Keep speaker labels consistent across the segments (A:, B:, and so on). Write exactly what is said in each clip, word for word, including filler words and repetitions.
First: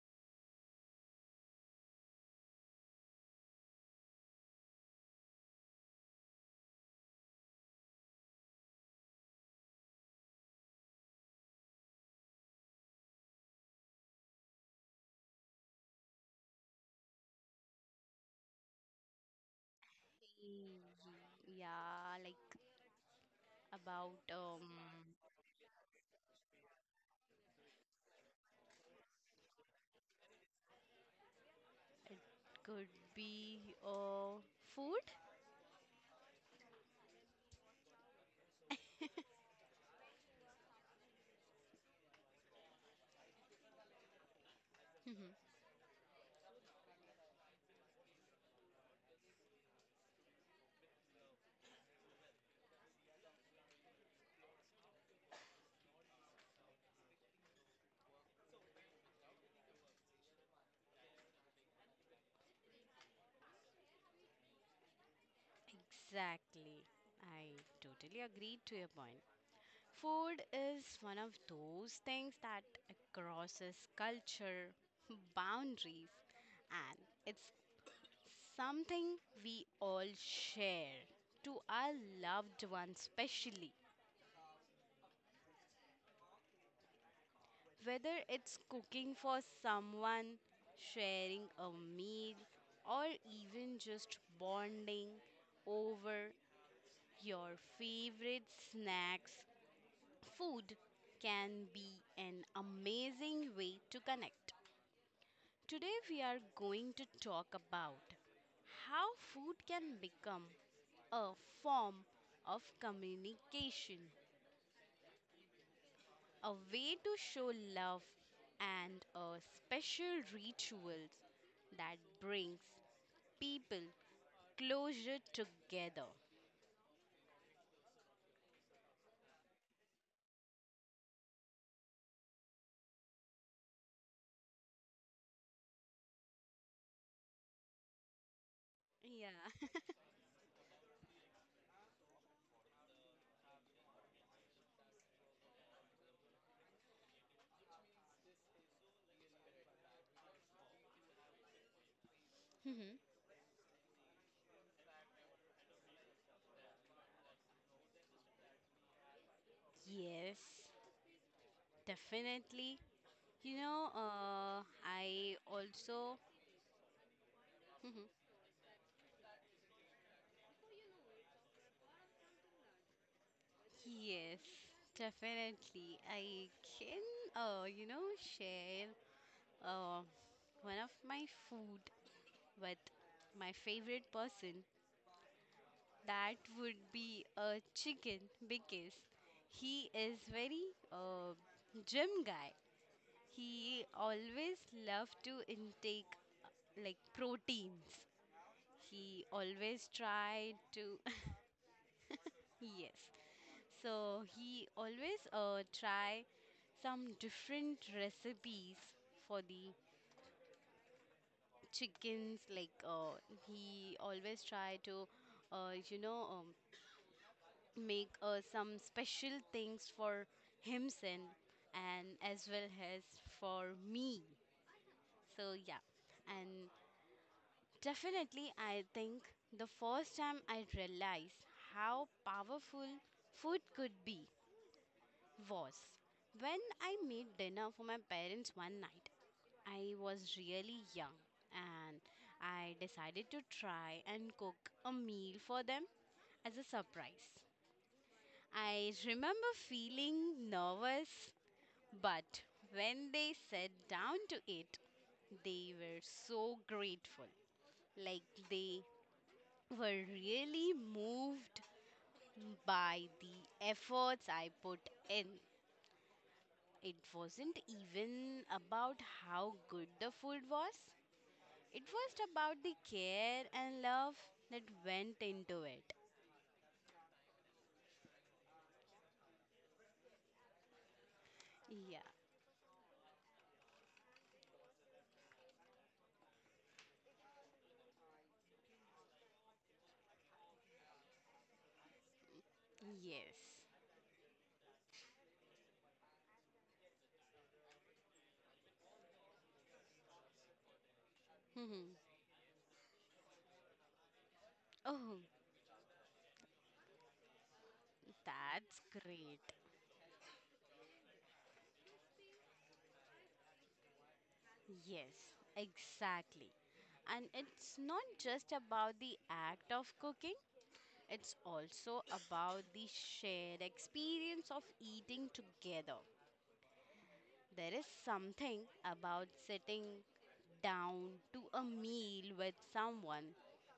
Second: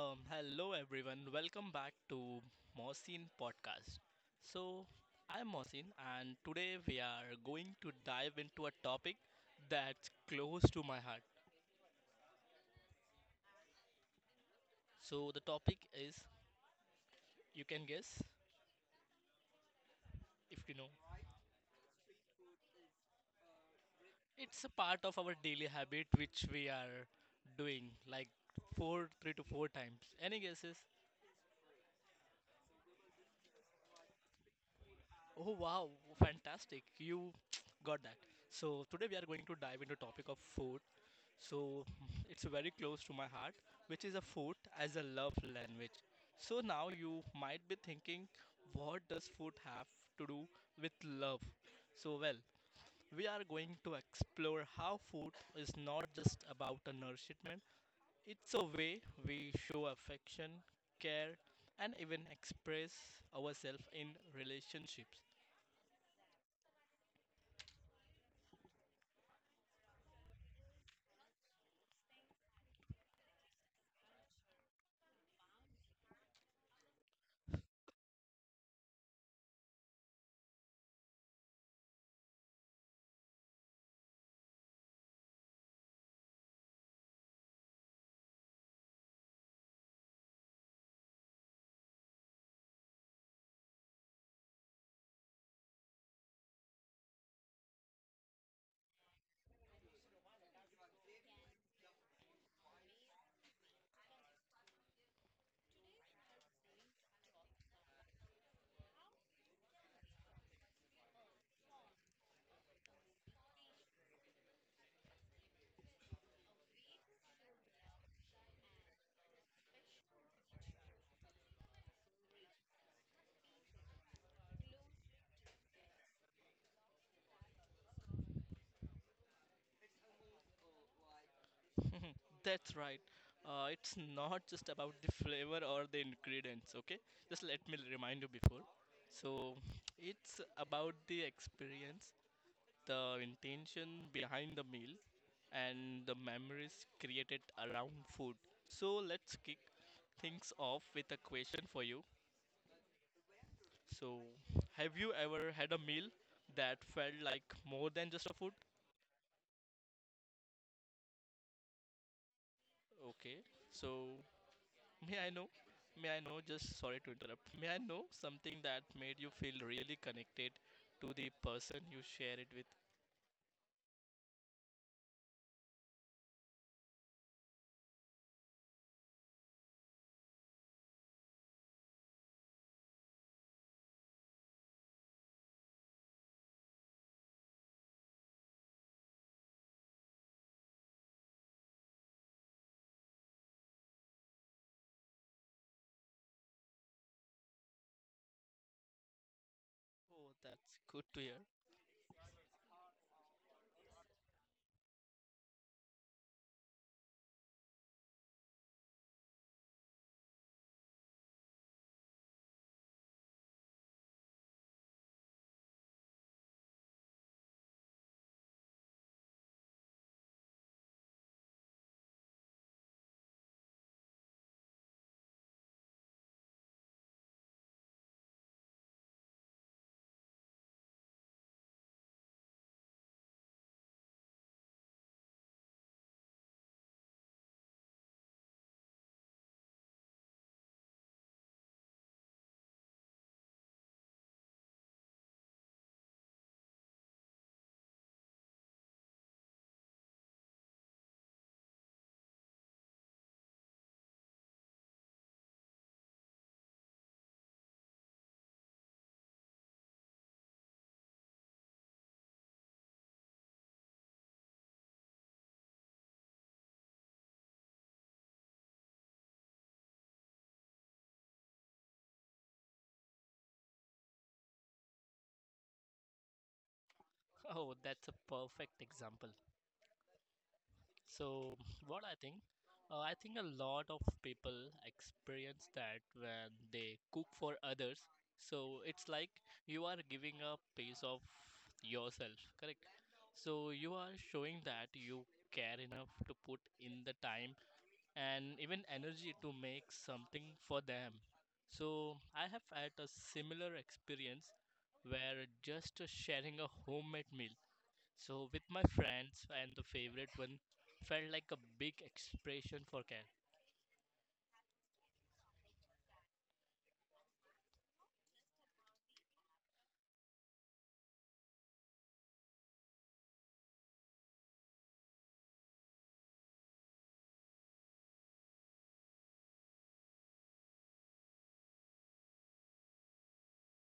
A: Um, hello everyone, welcome back to Mosin Podcast. So, I'm Mosin, and today we are going to dive into a topic that's close to my heart. So, the topic is you can guess if you know.
B: Yeah, like about um,
A: It's a part of our daily habit which we are doing like four, three to four times. Any guesses?
B: it could be uh, food.
A: Oh wow, fantastic! You got that. So today we are going to dive into topic of food. So it's very close to my heart, which is a food as a
B: Mhm.
A: love language. So now you might be thinking, what does food have to do with love? So, well, we are going to explore how food is not just about a nourishment, it's a way we show affection, care, and even express ourselves in relationships.
B: Exactly. I totally agree to your point. Food is one of those things that crosses culture, boundaries, and it's something we all share to our loved ones, especially. Whether it's cooking for someone, sharing a meal, or even just bonding over your favorite snacks, food can be an amazing way to connect. Today, we are going to talk about how food can become a form of communication, a way to show love and a special rituals that brings people closer together.
A: That's right. Uh, it's not just about the flavor or the ingredients, okay? Just let me remind you before. So,
B: Yeah.
A: it's about the experience, the intention behind the meal, and the memories created around food. So, let's kick things off with a question for you.
B: Mhm.
A: So, have you ever had a meal that felt like more than just a food?
B: Yes, definitely.
A: Okay,
B: You know,
A: so
B: uh,
A: May I
B: I
A: know? May
B: also
A: I know? Just sorry to interrupt. May I
B: Mhm.
A: know something that made you feel really connected to the person you share it with?
B: Yes, definitely. I can, uh, you know, share uh, one of my food with my favorite person. That would be a chicken because he is very uh, gym guy. He always love to intake uh, like proteins. He always
A: Oh,
B: try
A: that's
B: to
A: good to hear.
B: yes. So he always uh, try some different recipes for the chickens like uh, he always try to uh, you know um, make uh, some special things for himself and as well as for me. So, yeah, and definitely, I think the first time I realized how powerful food could be was when I made dinner for my parents one night. I was really young and I decided to try and cook a meal for them as a surprise. I remember feeling nervous. But when they sat down to it, they were so grateful. Like they were really moved by the efforts I put in. It wasn't even about how good the food was, it was about the care and love that went into it.
A: Oh, that's a perfect example. So,
B: Yeah,
A: what I think, uh, I think a lot of people experience that when they cook for others. So, it's like you are giving a piece of yourself, correct?
B: yes.
A: So, you are showing that you care enough to put in the time and even energy to make something for them.
B: Hmm.
A: So I have had a similar experience
B: Oh,
A: where just uh, sharing a homemade meal, so with my
B: that's great.
A: friends and the favorite one, felt like a big expression for care.
B: Yes, exactly. And it's not just about the act of cooking, it's also about the shared experience of eating together. There is something about sitting down to a meal with someone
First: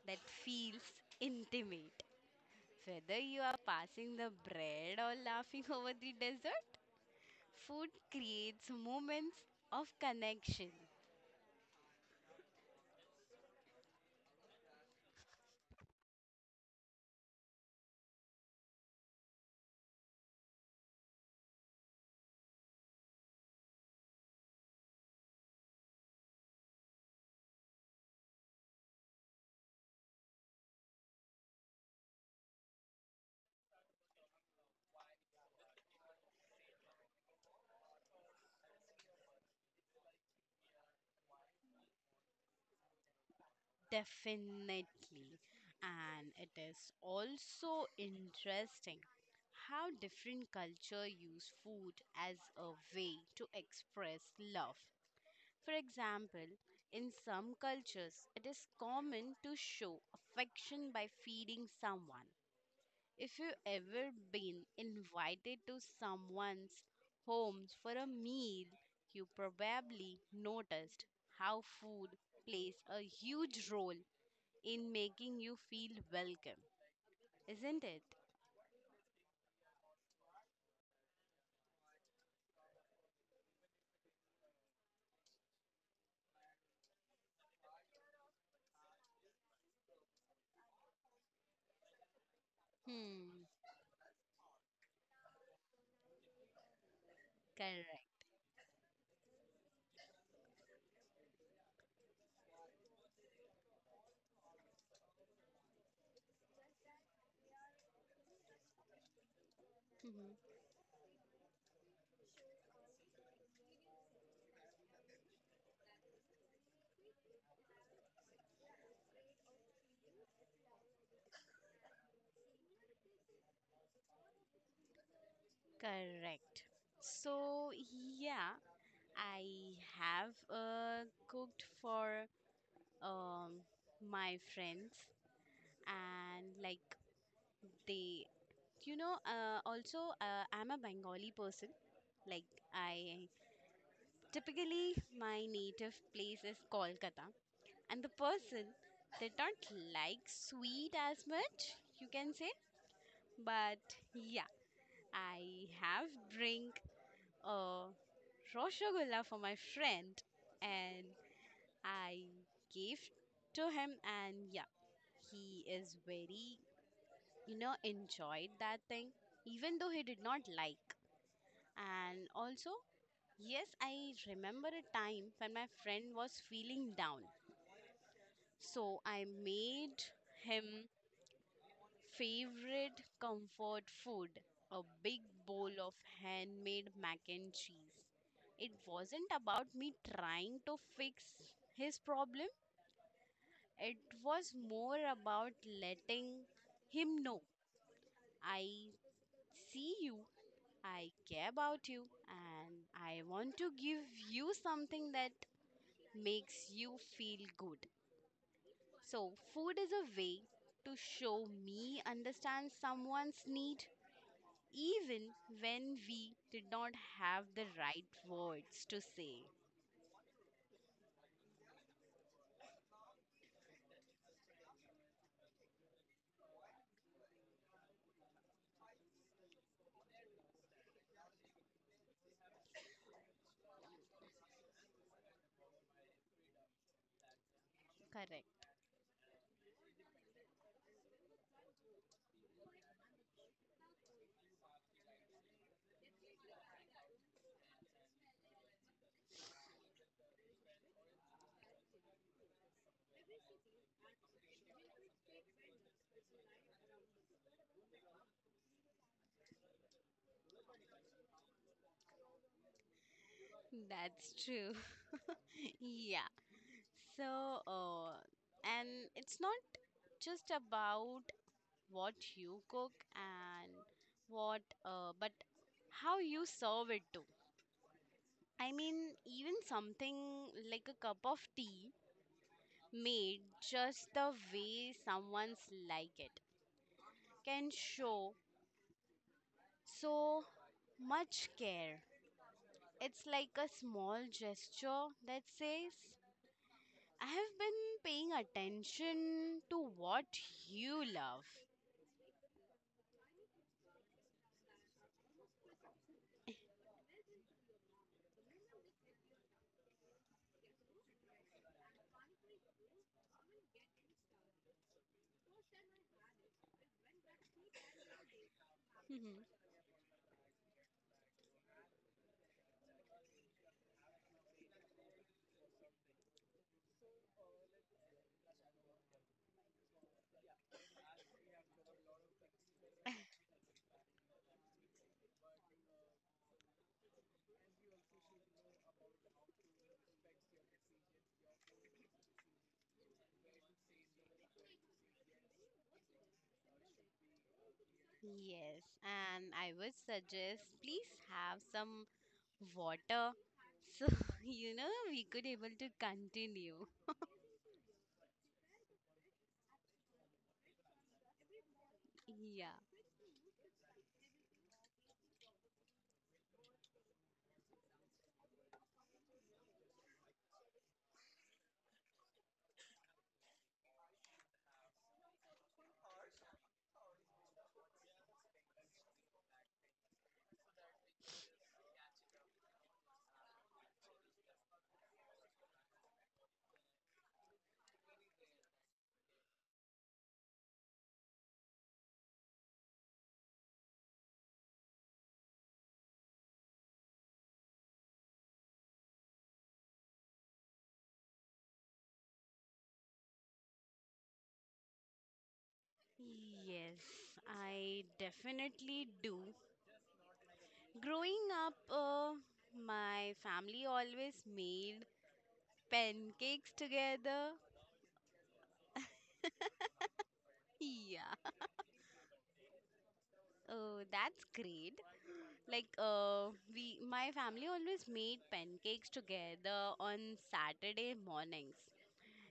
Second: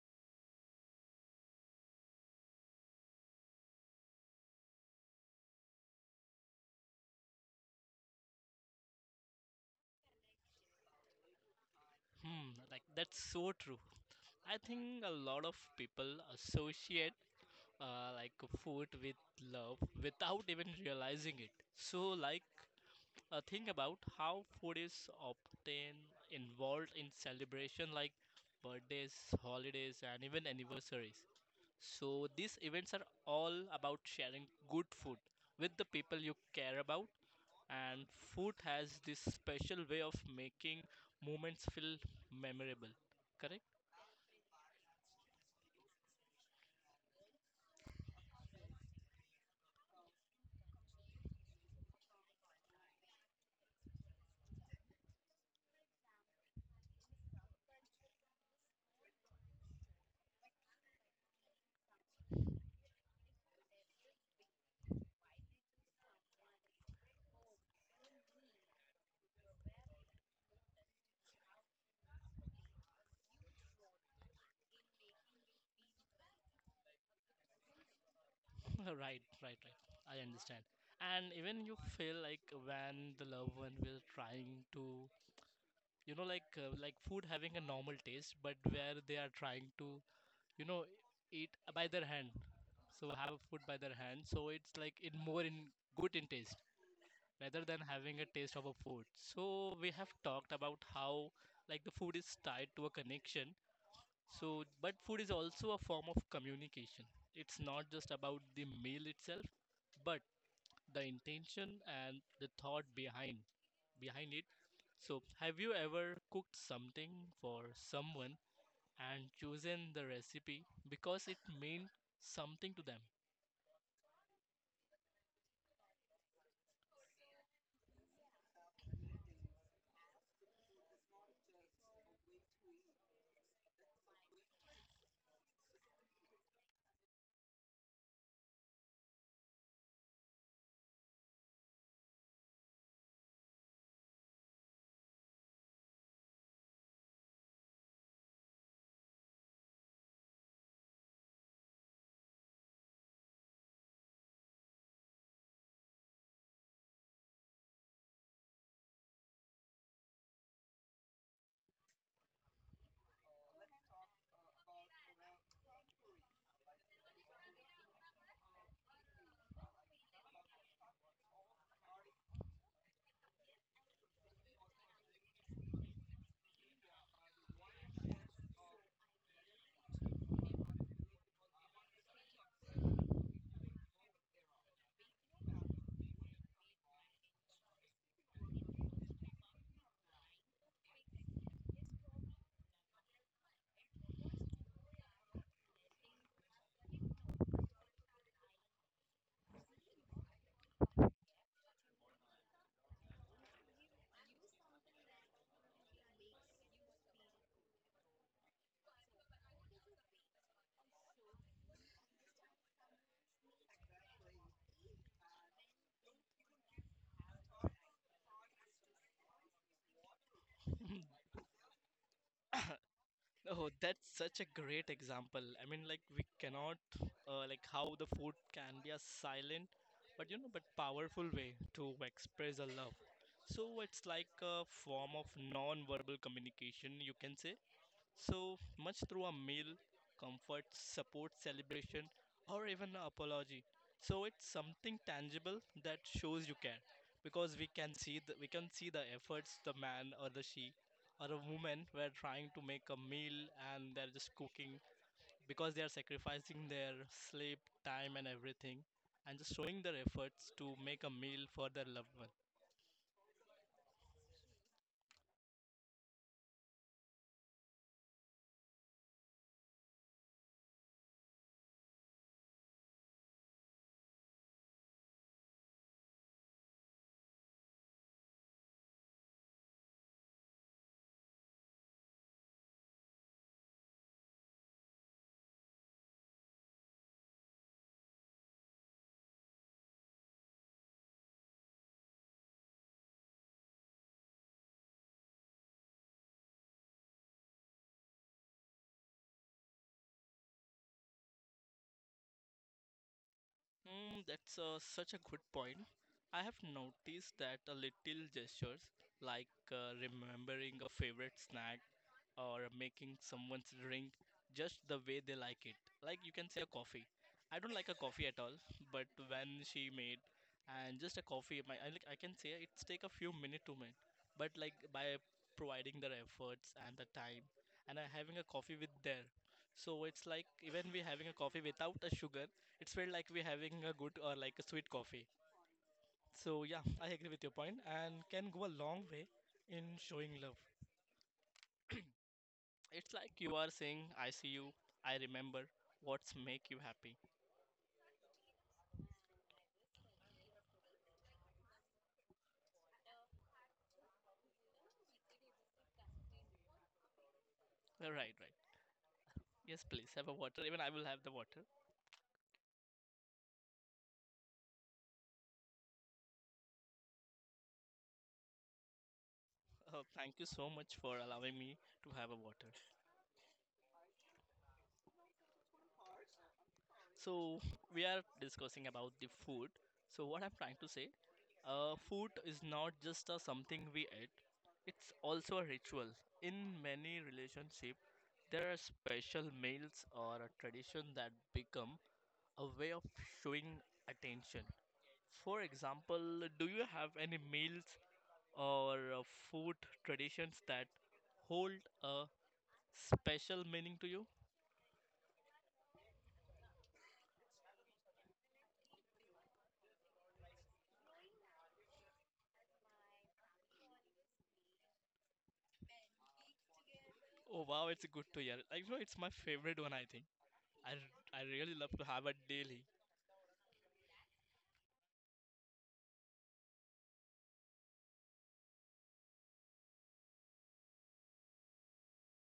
B: that feels intimate. Whether you are passing the bread or laughing over the dessert, food creates moments of connection.
A: Hmm, like that's so true. I think a lot of people associate uh, like food with love without even realizing it. So like Uh, think about how food is often involved in celebration like birthdays, holidays, and even anniversaries. So these events are all about sharing good food with the people you care about, and food has this special way of making moments feel memorable. Correct?
B: Definitely. And it is also interesting how different culture use food as a way to express love. For example, in some cultures, it is common to show affection by feeding someone. If you ever been invited to someone's home for a meal, you probably noticed how food plays a huge role in making you feel welcome, isn't it?
A: right, right, right. I understand. And even you feel like when the loved one will trying to you know like uh, like food having a normal taste but where they are trying to you know eat by their hand, so have
B: Hmm,
A: a food by their hand, so it's like it more in good in taste rather than having
B: correct.
A: a taste of a food. So we have talked about how like the food is tied to a connection, so but food is also a form of communication. It's not just about the meal itself but
B: Hmm.
A: the intention and the thought behind behind it. So, have you ever cooked something for someone and chosen the recipe because it meant something to them?
B: Correct. So, yeah, I have uh, cooked for um, my friends and like they, you know, uh, also uh, I'm a Bengali person. Like I typically my native place is Kolkata and the person did not like sweet as much, you can say. But yeah, I have bring a roshogulla for my friend and I gave to him and yeah, he is very you know enjoyed that thing even though he did not like. And also, yes, I remember a time when my friend was feeling down. So I made him favorite comfort food, a big bowl of handmade mac and cheese. It wasn't about me trying to fix his problem, it was more about letting him know I see you, I care about you, and I want to give you something that makes you feel good. So, food is a way to show me understand someone's need even when we did not have the right words to say.
A: Oh, that's such a great example. I mean, like we cannot, uh, like how the food can be a silent, but you know, but powerful way to express a love. So it's like a form of non-verbal communication, you can say. So
B: Correct.
A: much through a meal, comfort, support, celebration, or even an apology. So it's something tangible that shows you care, because we can see the, we can see the efforts the man or the she or a woman were trying to make a meal and they're just cooking because they are sacrificing their sleep, time, and everything, and just showing their efforts to make a meal for their loved one.
B: That's true. Yeah. So, uh, and it's not just about what you cook and what, uh, but how you serve it too. I mean, even something like a cup of tea made just the way someone's like it can show so much care. It's like a small gesture that says, I have been paying attention to what you love.
A: Mm, that's uh, such a good point. I have noticed that a little gestures like uh, remembering a favorite snack or making someone's drink just the way they like it. Like you can say a coffee. I don't like a coffee at all, but when she made and just a coffee, my I like I can say it's take a few minutes to make, but like by providing their efforts and the time and uh, having a coffee with there. So it's like even we having a coffee without a sugar, it's felt like we having a good or like a sweet coffee. So yeah, I agree with your point and can go a long way in showing love. It's like you are saying, I see you, I remember what's make you happy.
B: Yes, and I would suggest please have some water so you know we could able to continue.
A: Uh, Right, right. Yes, please have a water. Even I will have the water.
B: Yeah.
A: Uh, thank you so much for allowing me to have a water. So we are discussing about the food. So what I'm trying to say, uh, food is not just a something we eat. It's also a ritual. In many relationship, there are special meals or a tradition that become a way of showing attention. For example, do you have any meals or uh, food traditions that hold a special meaning to you?
B: Yes, I definitely do. Growing up, uh, my family always made pancakes together.
A: Oh wow, it's good to hear. Like, you know, it's my favorite one, I think. I, r- I
B: Yeah.
A: really love to have it daily.
B: Oh, that's great. Like, uh, we, my family always made pancakes together on Saturday mornings.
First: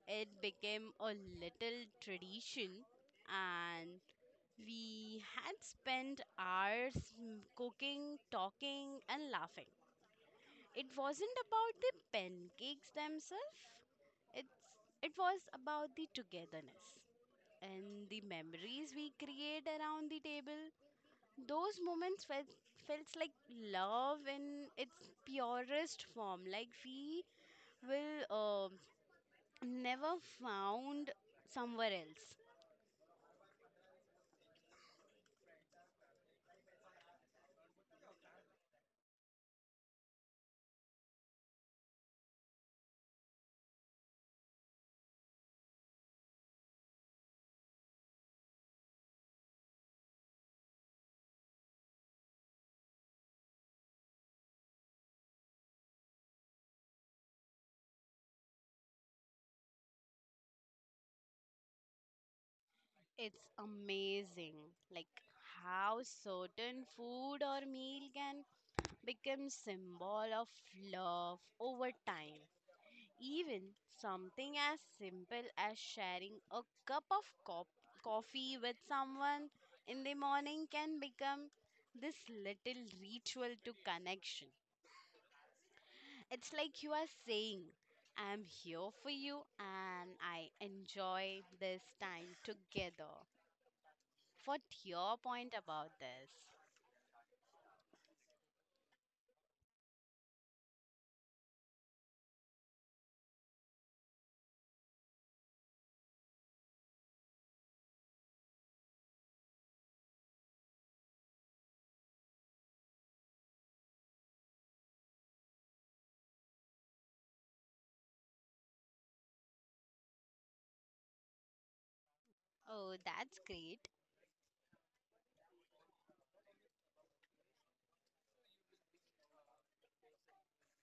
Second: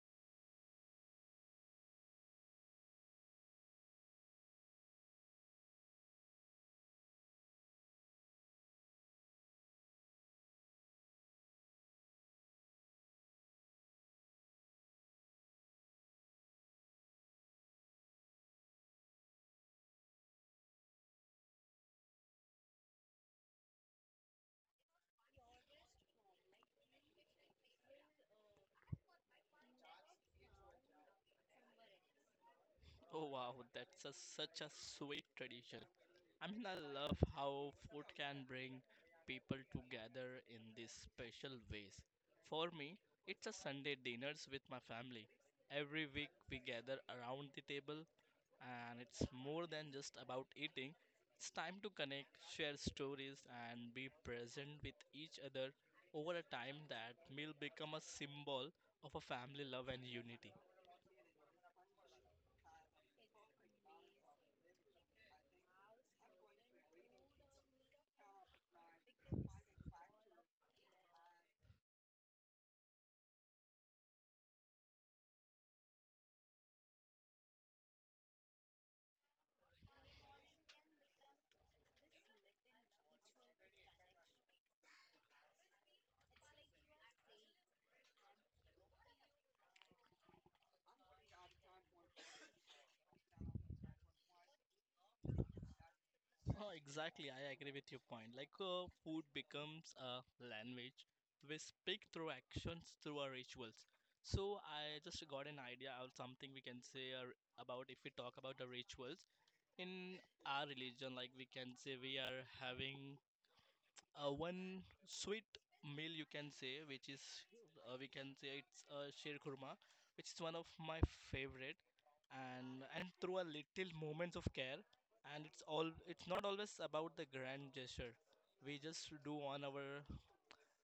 B: It became a little tradition, and we had spent hours mm, cooking, talking, and laughing. It wasn't about the pancakes themselves. It's it was about the togetherness and the memories we create around the table. Those moments felt felt like love in its purest form, like we will uh, never found somewhere else.
A: Oh wow, that's a, such a sweet tradition. I mean, I love how food can bring people together in these special ways. For me, it's a Sunday dinners with my family. Every week we gather around the table and it's more than just about eating. It's time to connect, share stories, and be present with each other over a time that meal become a symbol of a family love and unity.
B: It's amazing like how certain food or meal can become symbol of love over time. Even something as simple as sharing a cup of co- coffee with someone in the morning can become this little ritual to connection. It's like you are saying, I'm here for you and I enjoy this time together. What's your point about this?
A: Oh, exactly, I agree with your point. Like uh, food becomes a language, we speak through actions, through our rituals. So I just got an idea of something we can say or about if we talk about the rituals in our religion. Like we can say we are having uh, one sweet meal you can say which is uh, we can say it's uh, sheer kurma which is one of my favorite, and
B: Oh,
A: and through
B: that's
A: a
B: great.
A: little moments of care. And it's all, it's not always about the grand gesture we just do on our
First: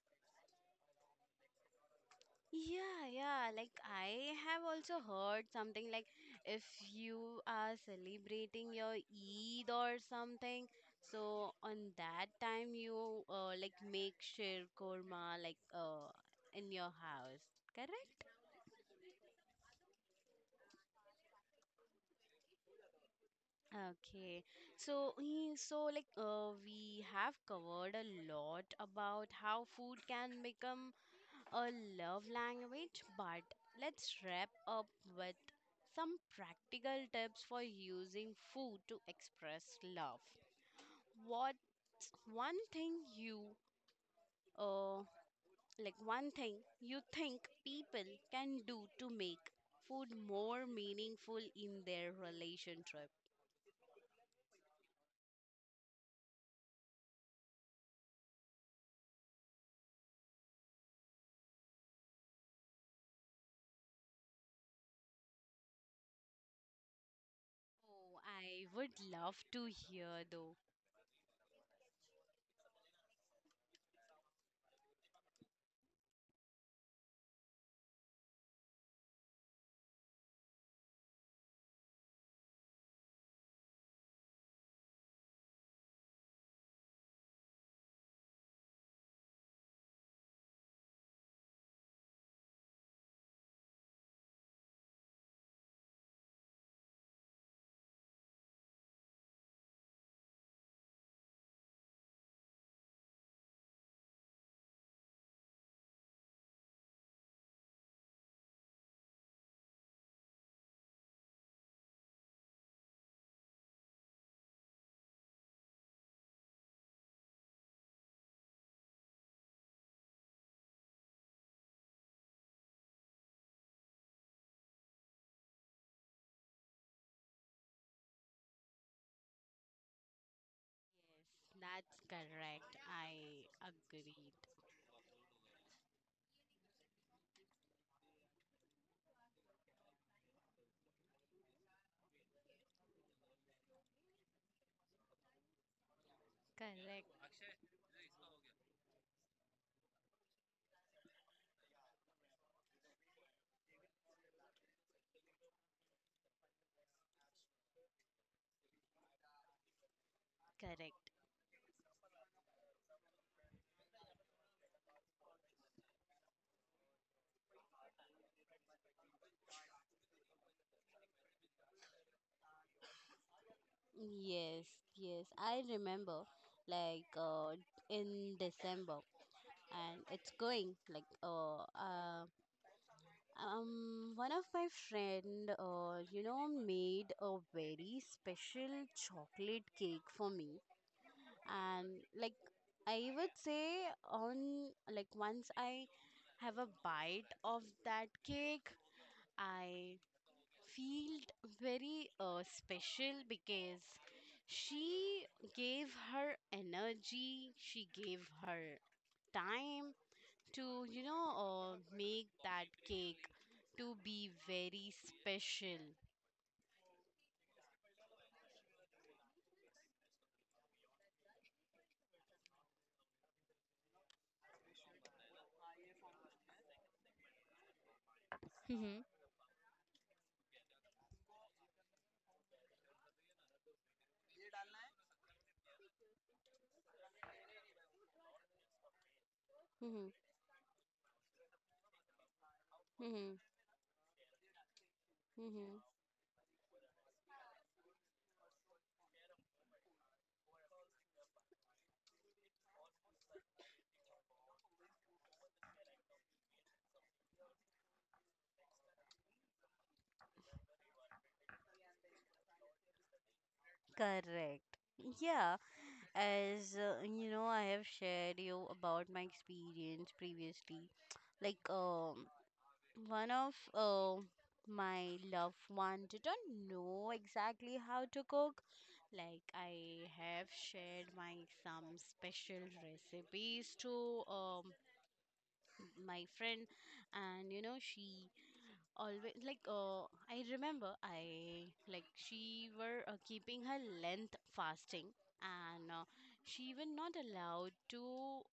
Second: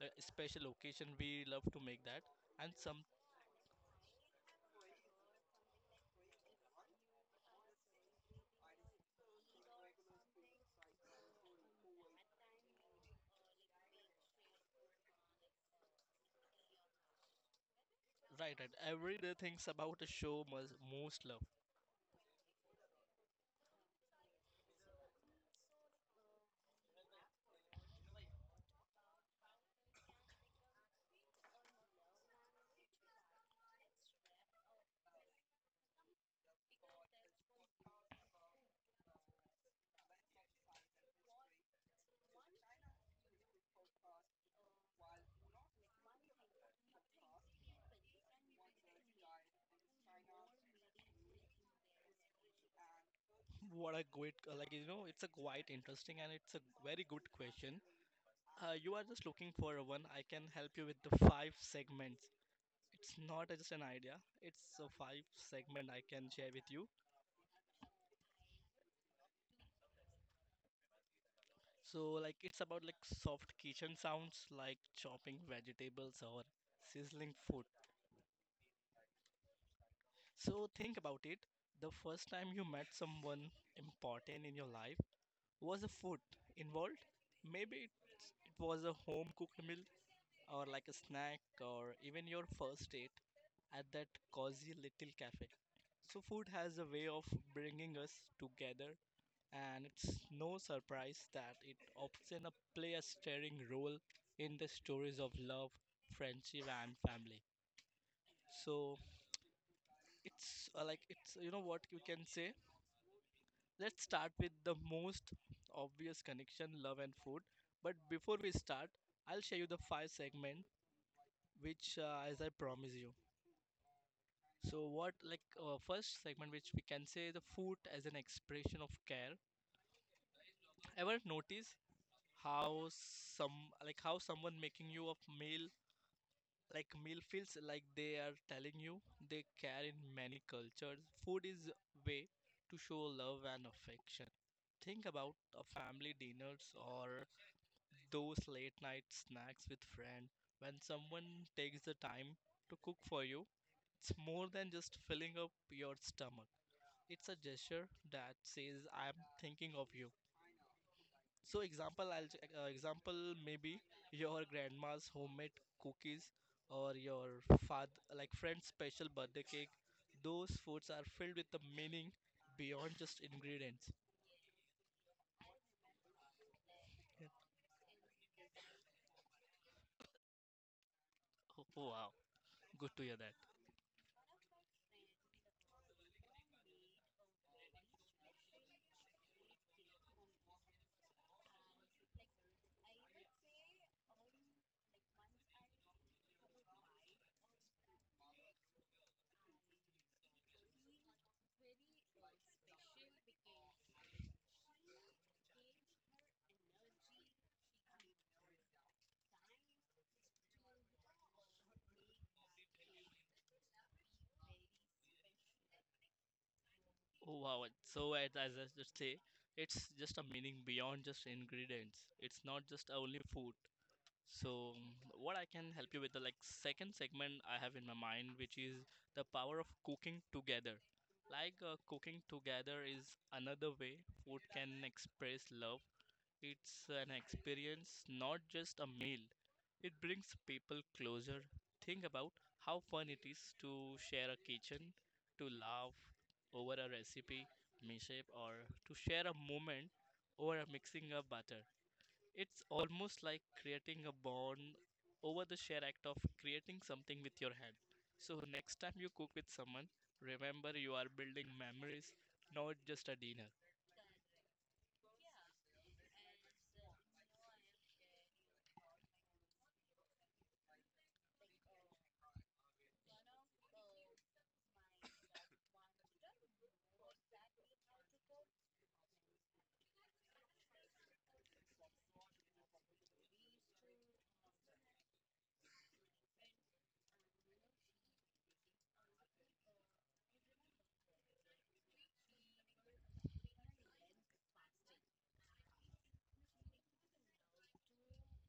A: uh, special occasion we love to make that. And some
B: Yeah, yeah. Like I have also heard something like if you are celebrating your Eid or something, so on that time you uh, like make shir korma like uh, in your house, correct?
A: right right everyday things about a show must most love.
B: Okay. So eh, so like uh, we have covered a lot about how food can become a love language, but let's wrap up with some practical tips for using food to express love. What's one thing you uh like one thing you think people can do to make food more meaningful in their relationship?
A: What a great, uh, like you know it's a quite interesting and it's a very good question. Uh, you are just looking for a one. I can help you with the five segments. It's not just an idea. It's a five segment I can share with you.
B: Oh, I would love to hear though.
A: So like it's about like soft kitchen sounds like chopping vegetables or sizzling food. So think about it. The first time you met someone important in your life, was the food involved? Maybe it was a home cooked meal or like a snack or even your first date at that cozy little cafe. So, food has a way of bringing us together, and it's no surprise that it often a- play a steering role in the stories of love, friendship, and family. So, it's uh, like it's you know what you can say. Let's start with the most obvious connection love and food. But before we start, I'll show you the five segments which, uh, as I promise you. So what like uh, first segment which we can say the food as an expression of care. Ever
B: Yes,
A: notice
B: that's correct.
A: how
B: I
A: some like
B: agreed.
A: how someone making you a meal like meal feels like they are telling you they care in many cultures. Food is a way to show love and affection. Think about a family dinners or
B: Correct.
A: those late night snacks with friends. When someone takes the time to cook for you, it's more than just filling up your stomach. It's a gesture that says I'm thinking of you.
B: Correct.
A: So example, I'll ch- uh, example maybe your grandma's homemade cookies or your father like friend's special birthday cake. Those foods are filled with the meaning beyond just ingredients.
B: Yes, yes, I remember like uh in December and it's going like uh,
A: Oh, wow,
B: uh
A: good to hear that.
B: um one of my friend uh you know made a very special chocolate cake for me and like I would say on like once I have a bite of that cake I felt very uh, special because she gave her energy, she gave her time to, you know, uh, make that cake to be very special.
A: Oh, wow. it- So, as as I just say, it's just a meaning beyond just ingredients. It's not just only food. So, what I can help you with the like second segment I have in my mind, which is
B: Mhm,
A: the power of cooking together. Like uh, cooking together is another way food can express love. It's an experience, not just a meal. It
B: mhm,
A: brings people closer. Think about how fun it
B: mhm,
A: is to share a kitchen, to
B: mhm.
A: laugh over a recipe, mishap, or to share a moment over a mixing of butter. It's almost like creating a bond over the sheer act of creating something with your hand. So, next time you cook with someone, remember you are building memories, not just a dinner.
B: Correct. Yeah, as uh, you know, I have shared you about my experience previously. Like, um, one of uh, my loved one didn't know exactly how to cook, like I have shared my some special recipes to um, my friend and you know she always like uh, I remember I like she were uh, keeping her length fasting and uh, she were not allowed to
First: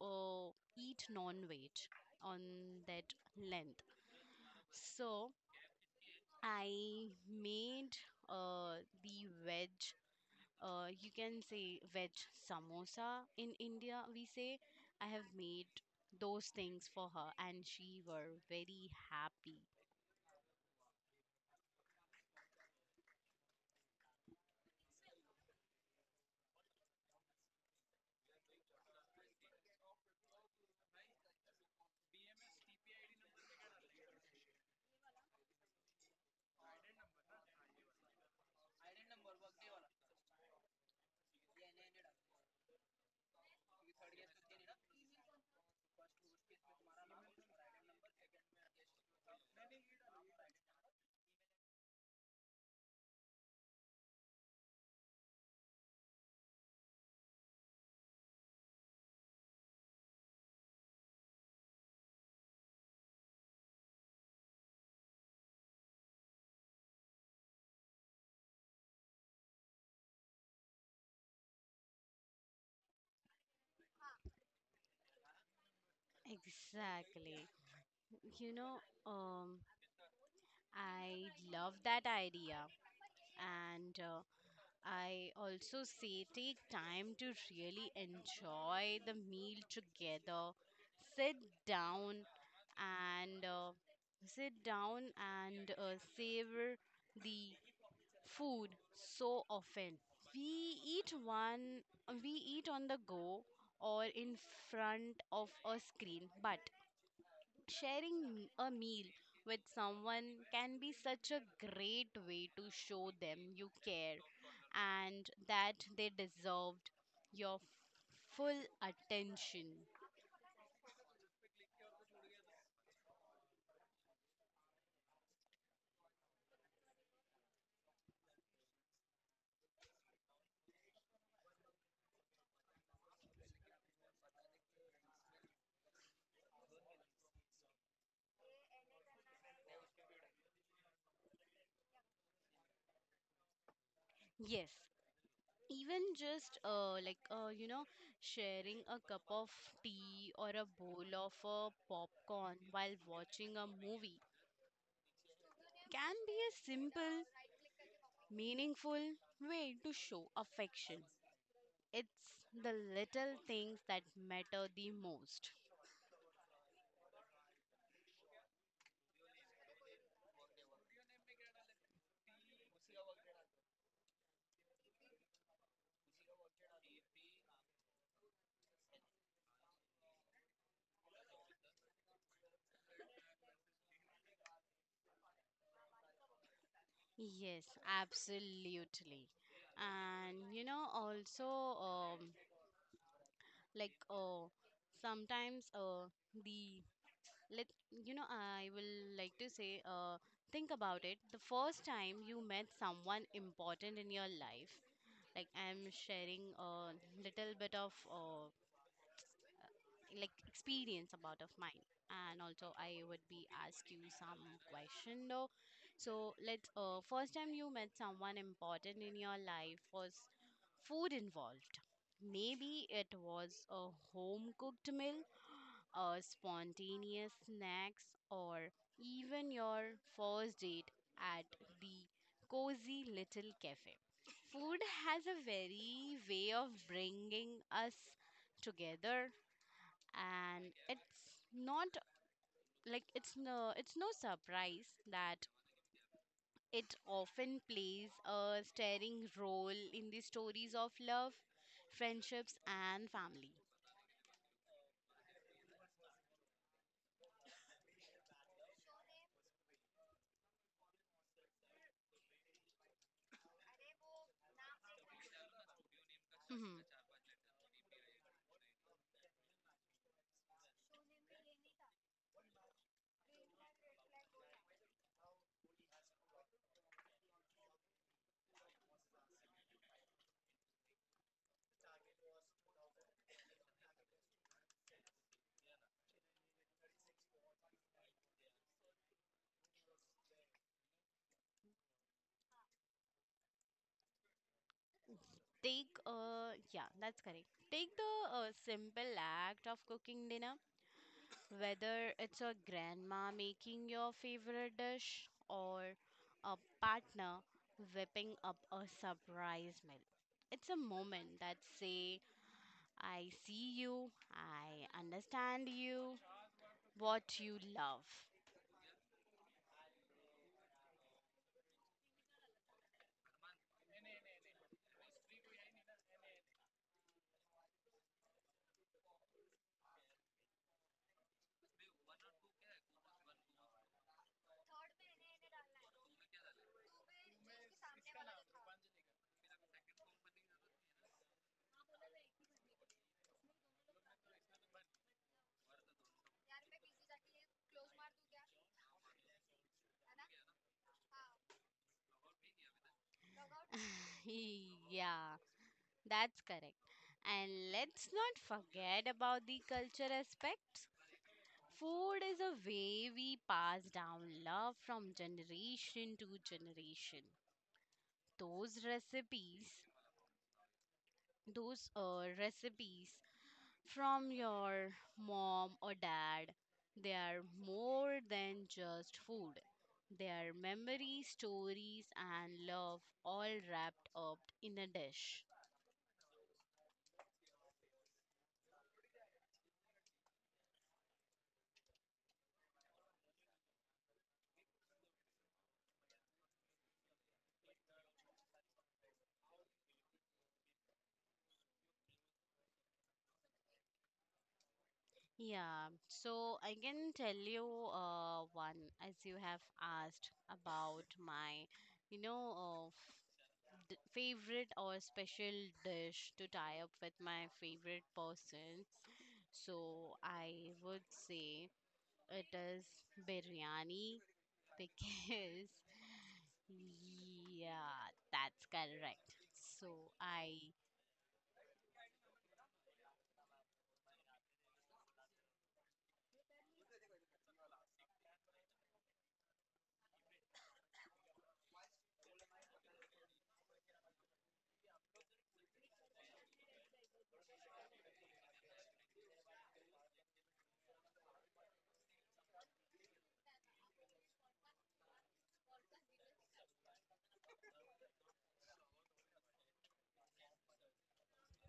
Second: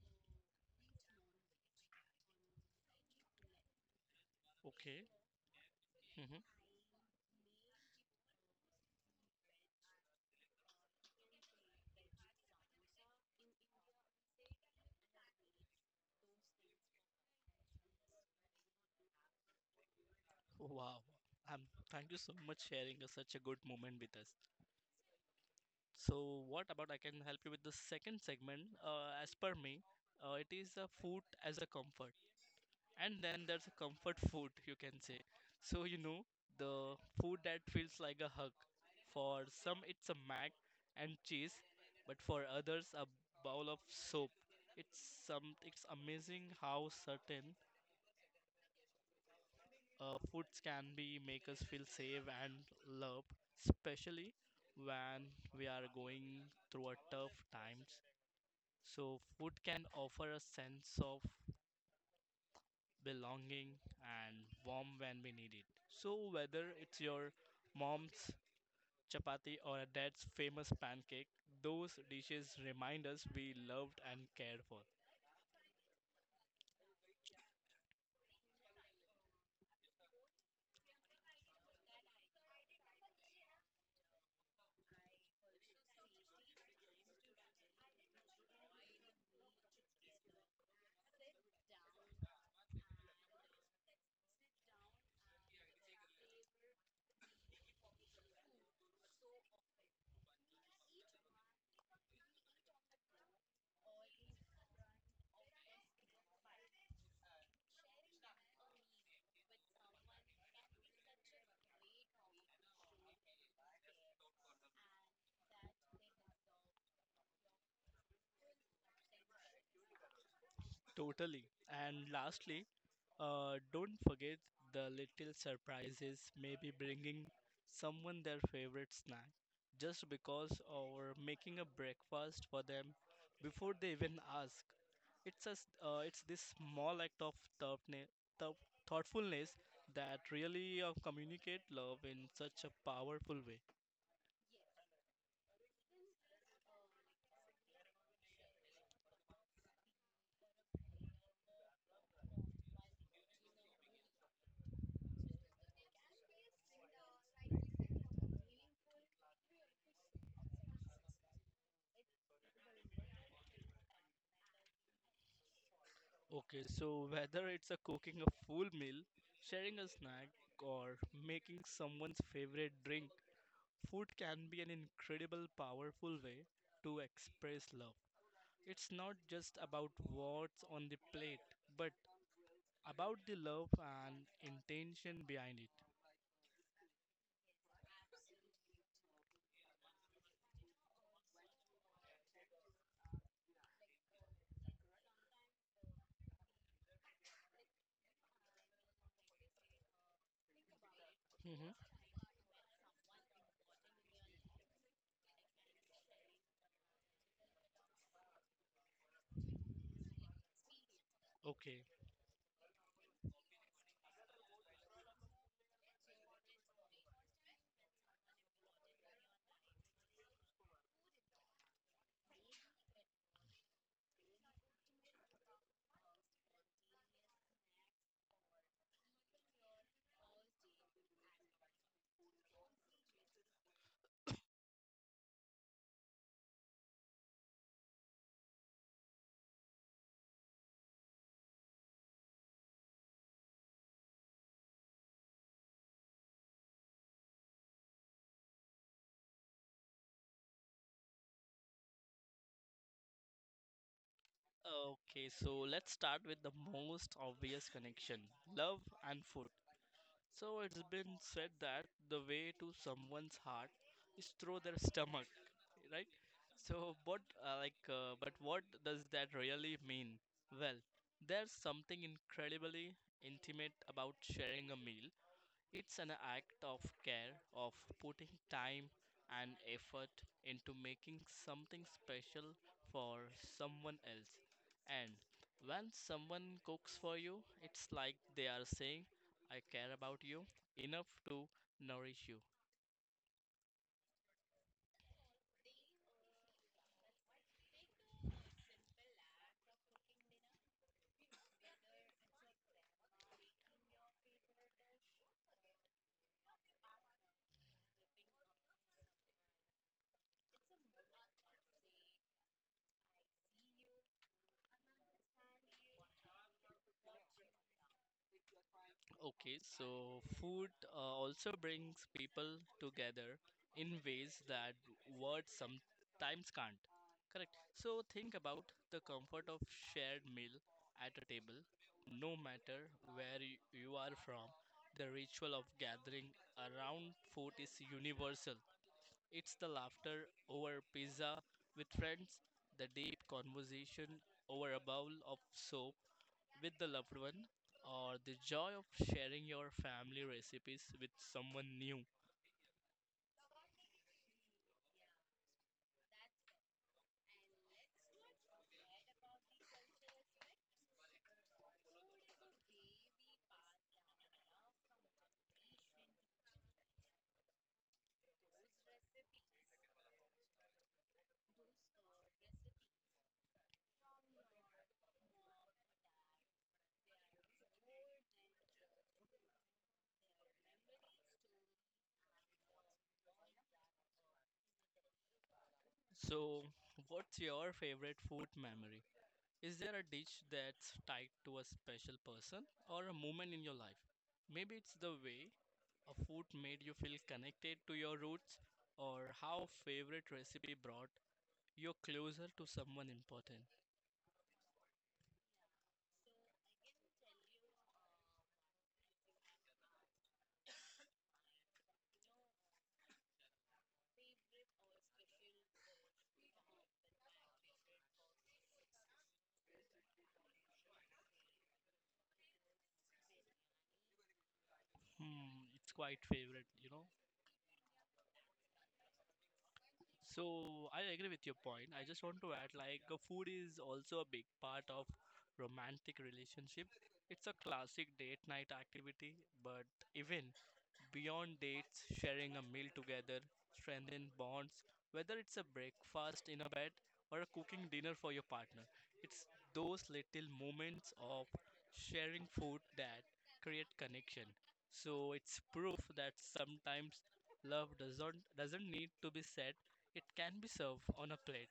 B: uh, eat non-weight on that length,
A: Okay?
B: so
A: Hmm.
B: I made uh, the veg, uh, you can say veg samosa in India, we say. I have made those things for her, and she were very happy.
A: Wow. Um, Thank you so much sharing a- such a good moment with us. So, what about I can help you with the second segment? Uh, as per me, uh, it is a food as a comfort. And then there's a comfort food you can say, so you know the food that feels like a hug. For some it's a mac and cheese, but for others a bowl of soup. It's some, it's amazing how certain uh, foods can be make us feel safe and loved, especially when we are going through a tough times. So food can offer a sense of belonging, and warm when we need it. So, whether it's your mom's chapati or a dad's famous pancake, those dishes remind us we loved and cared for.
B: Exactly. You know, um, I love that idea, and uh, I also say take time to really enjoy the meal together. Sit down and uh, Sit down and uh, savor the food so often. We eat one, we eat on the go or in front of a screen, but sharing a meal with someone can be such a great way to show them you care and that they deserved your full attention.
A: Totally. And lastly, Uh, don't forget the little surprises, maybe bringing someone their favorite snack just because, or making a breakfast for them before they even ask. It's a, s- uh, it's this small act of thoughtne- thou- thoughtfulness that really uh, communicate love in such a powerful way.
B: Yes, even just uh, like uh, you know sharing a cup of tea or a bowl of uh, popcorn while watching a movie can be a simple meaningful way to show affection. It's the little things that matter the most.
A: Okay, so whether it's a cooking a full meal, sharing a snack, or making someone's favorite drink, food can be an incredible, powerful way to express love. It's not just about what's on the plate, but about the love and intention behind it.
B: Yes, absolutely. And you know also um, like uh, sometimes uh, the let you know I will like to say, uh, think about it, the
A: Mhm.
B: first time you met someone important in your life, like I'm sharing a little bit of uh, like experience about of
A: Okay.
B: mine and also I would be ask you some question though. So let's uh, first time you met someone important in your life, was food involved? Maybe it was a home cooked meal or spontaneous snacks, or even your first date at the cozy little cafe. Food has a very way of bringing us together and it's not like it's no it's no surprise that it often plays a staring role in the stories of love, friendships and family.
A: Okay, so let's start with the most obvious connection, love and food. So it's been said that the way to someone's heart is through their stomach, right? So, but uh, like, uh, but what does that really mean? Well, there's something incredibly intimate about sharing a meal. It's an act of care, of putting time and effort into making something special for someone else. And when someone cooks for you, it's like they are saying, I care about you enough to nourish you.
B: Take, uh, yeah, that's correct. Take the uh, simple act of cooking dinner, whether it's your grandma making your favorite dish or a partner whipping up a surprise meal. It's a moment that say, I see you, I understand you, what you love.
A: Okay, so food uh, also brings people together in ways that words sometimes can't. Correct. So think about the comfort of shared meal at a table, no matter where y- you are from. The ritual of gathering around food is universal. It's the laughter over pizza with friends, the deep conversation over a bowl of soup, with the loved one, or the joy of sharing your family recipes with someone new.
B: Yeah, that's correct. And let's not forget about the culture aspect. Food is a way we pass down love from generation to generation. Those recipes, those uh, recipes from your mom or dad, they are more than just food. They are memories, stories, and love all wrapped up in a dish.
A: So, what's your favorite food memory? Is there a dish that's tied to a special person or a moment in your life? Maybe it's the way a food made you feel connected to your roots, or how favorite recipe brought you closer to someone important.
B: Yeah, so I can tell you uh, one, as you have asked about my, you know, uh, d- favorite or special dish to tie up with my favorite person. So I would say it is biryani because
A: Hmm, it's quite favorite, you know.
B: yeah, that's correct. So I
A: So I agree with your point. I just want to add like uh, food is also a big part of romantic relationship. It's a classic date night activity, but even beyond dates, sharing a meal together strengthens bonds, whether it's a breakfast in a bed or a cooking dinner for your partner. It's those little moments of sharing food that create connection. So it's proof that sometimes love doesn't doesn't need to be said. It can be served on a plate.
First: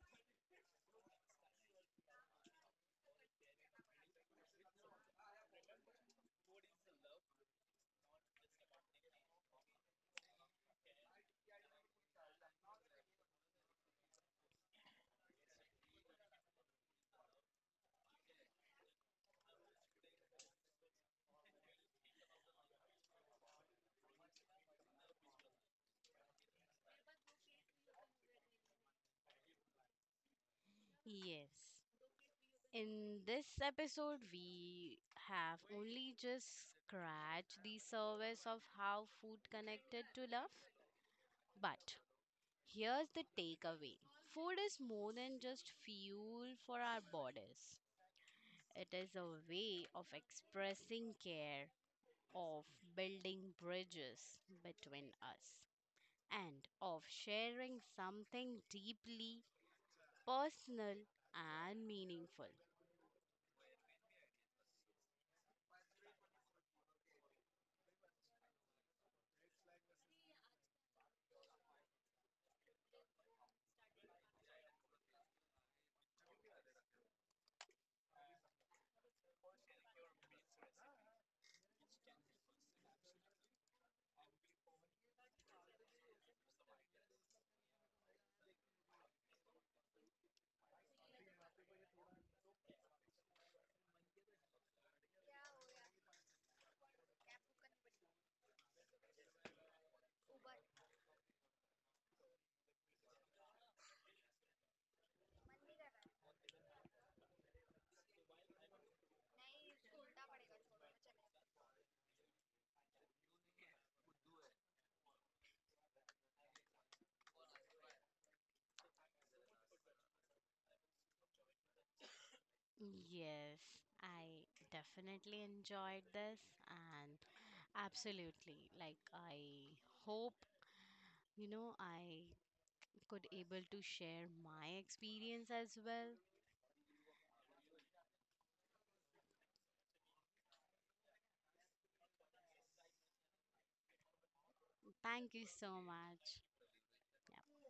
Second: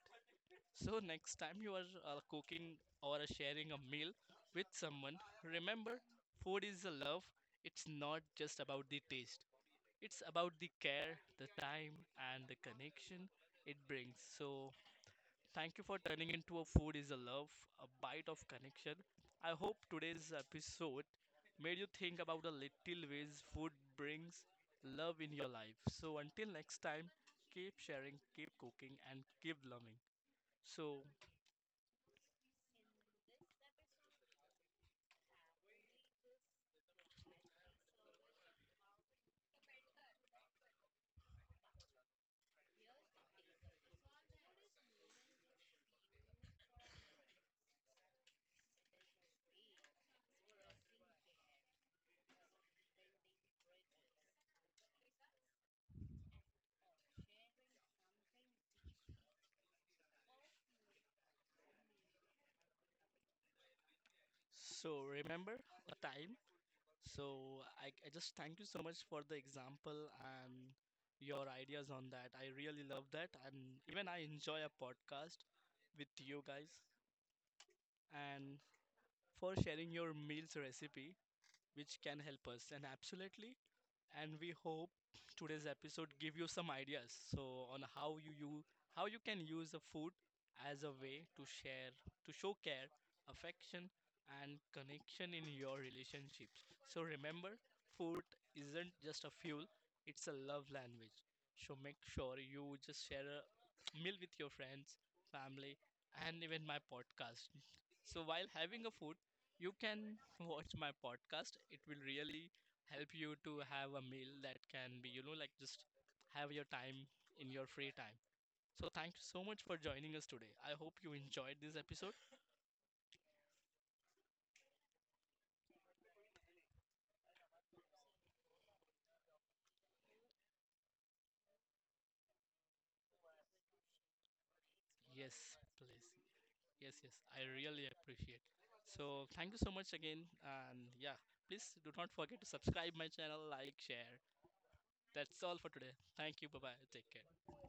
A: So next time you are uh, cooking or uh, sharing a meal with someone, remember food is a love, it's not just about the taste, it's about the care, the time, and the connection it brings. So, thank you for turning into a food is a love, a bite of connection. I hope today's episode made you think about the little ways food brings love in your life. So, until next time, keep sharing, keep cooking, and keep loving. So,
B: yes. In this episode, we have only just scratched the surface of how food connected to love, but here's the takeaway: food is more than just fuel for our bodies, it is a way of expressing care, of building bridges between us, and of sharing something deeply personal and meaningful.
A: so remember a time. So I, I just thank you so much for the example and your ideas on that. I really love that. And even I enjoy a podcast with you guys and for sharing your meals recipe which can help us, and absolutely, and we hope today's episode give you some ideas so on how you use, how you can use the food as a way to share, to show care, affection, and connection in your relationships. So remember, food isn't just a fuel, it's a love language. So make sure you just share a meal with your friends, family, and even my podcast. So while having a food, you can watch my podcast. It will really help you to have a meal that can be, you know, like just have your time in your free time. So thank you so much for joining us today. I hope you enjoyed this episode.
B: Yes, I definitely enjoyed this and absolutely like I hope you know I could able to share my experience
A: Yes,
B: as well.
A: please. Yes, yes. I really appreciate. So thank you so much again and yeah, please do not forget to subscribe my channel, like, share.
B: Thank
A: That's
B: you
A: all for
B: so
A: today.
B: much.
A: Thank you. Bye-bye. Take care.
B: Yeah.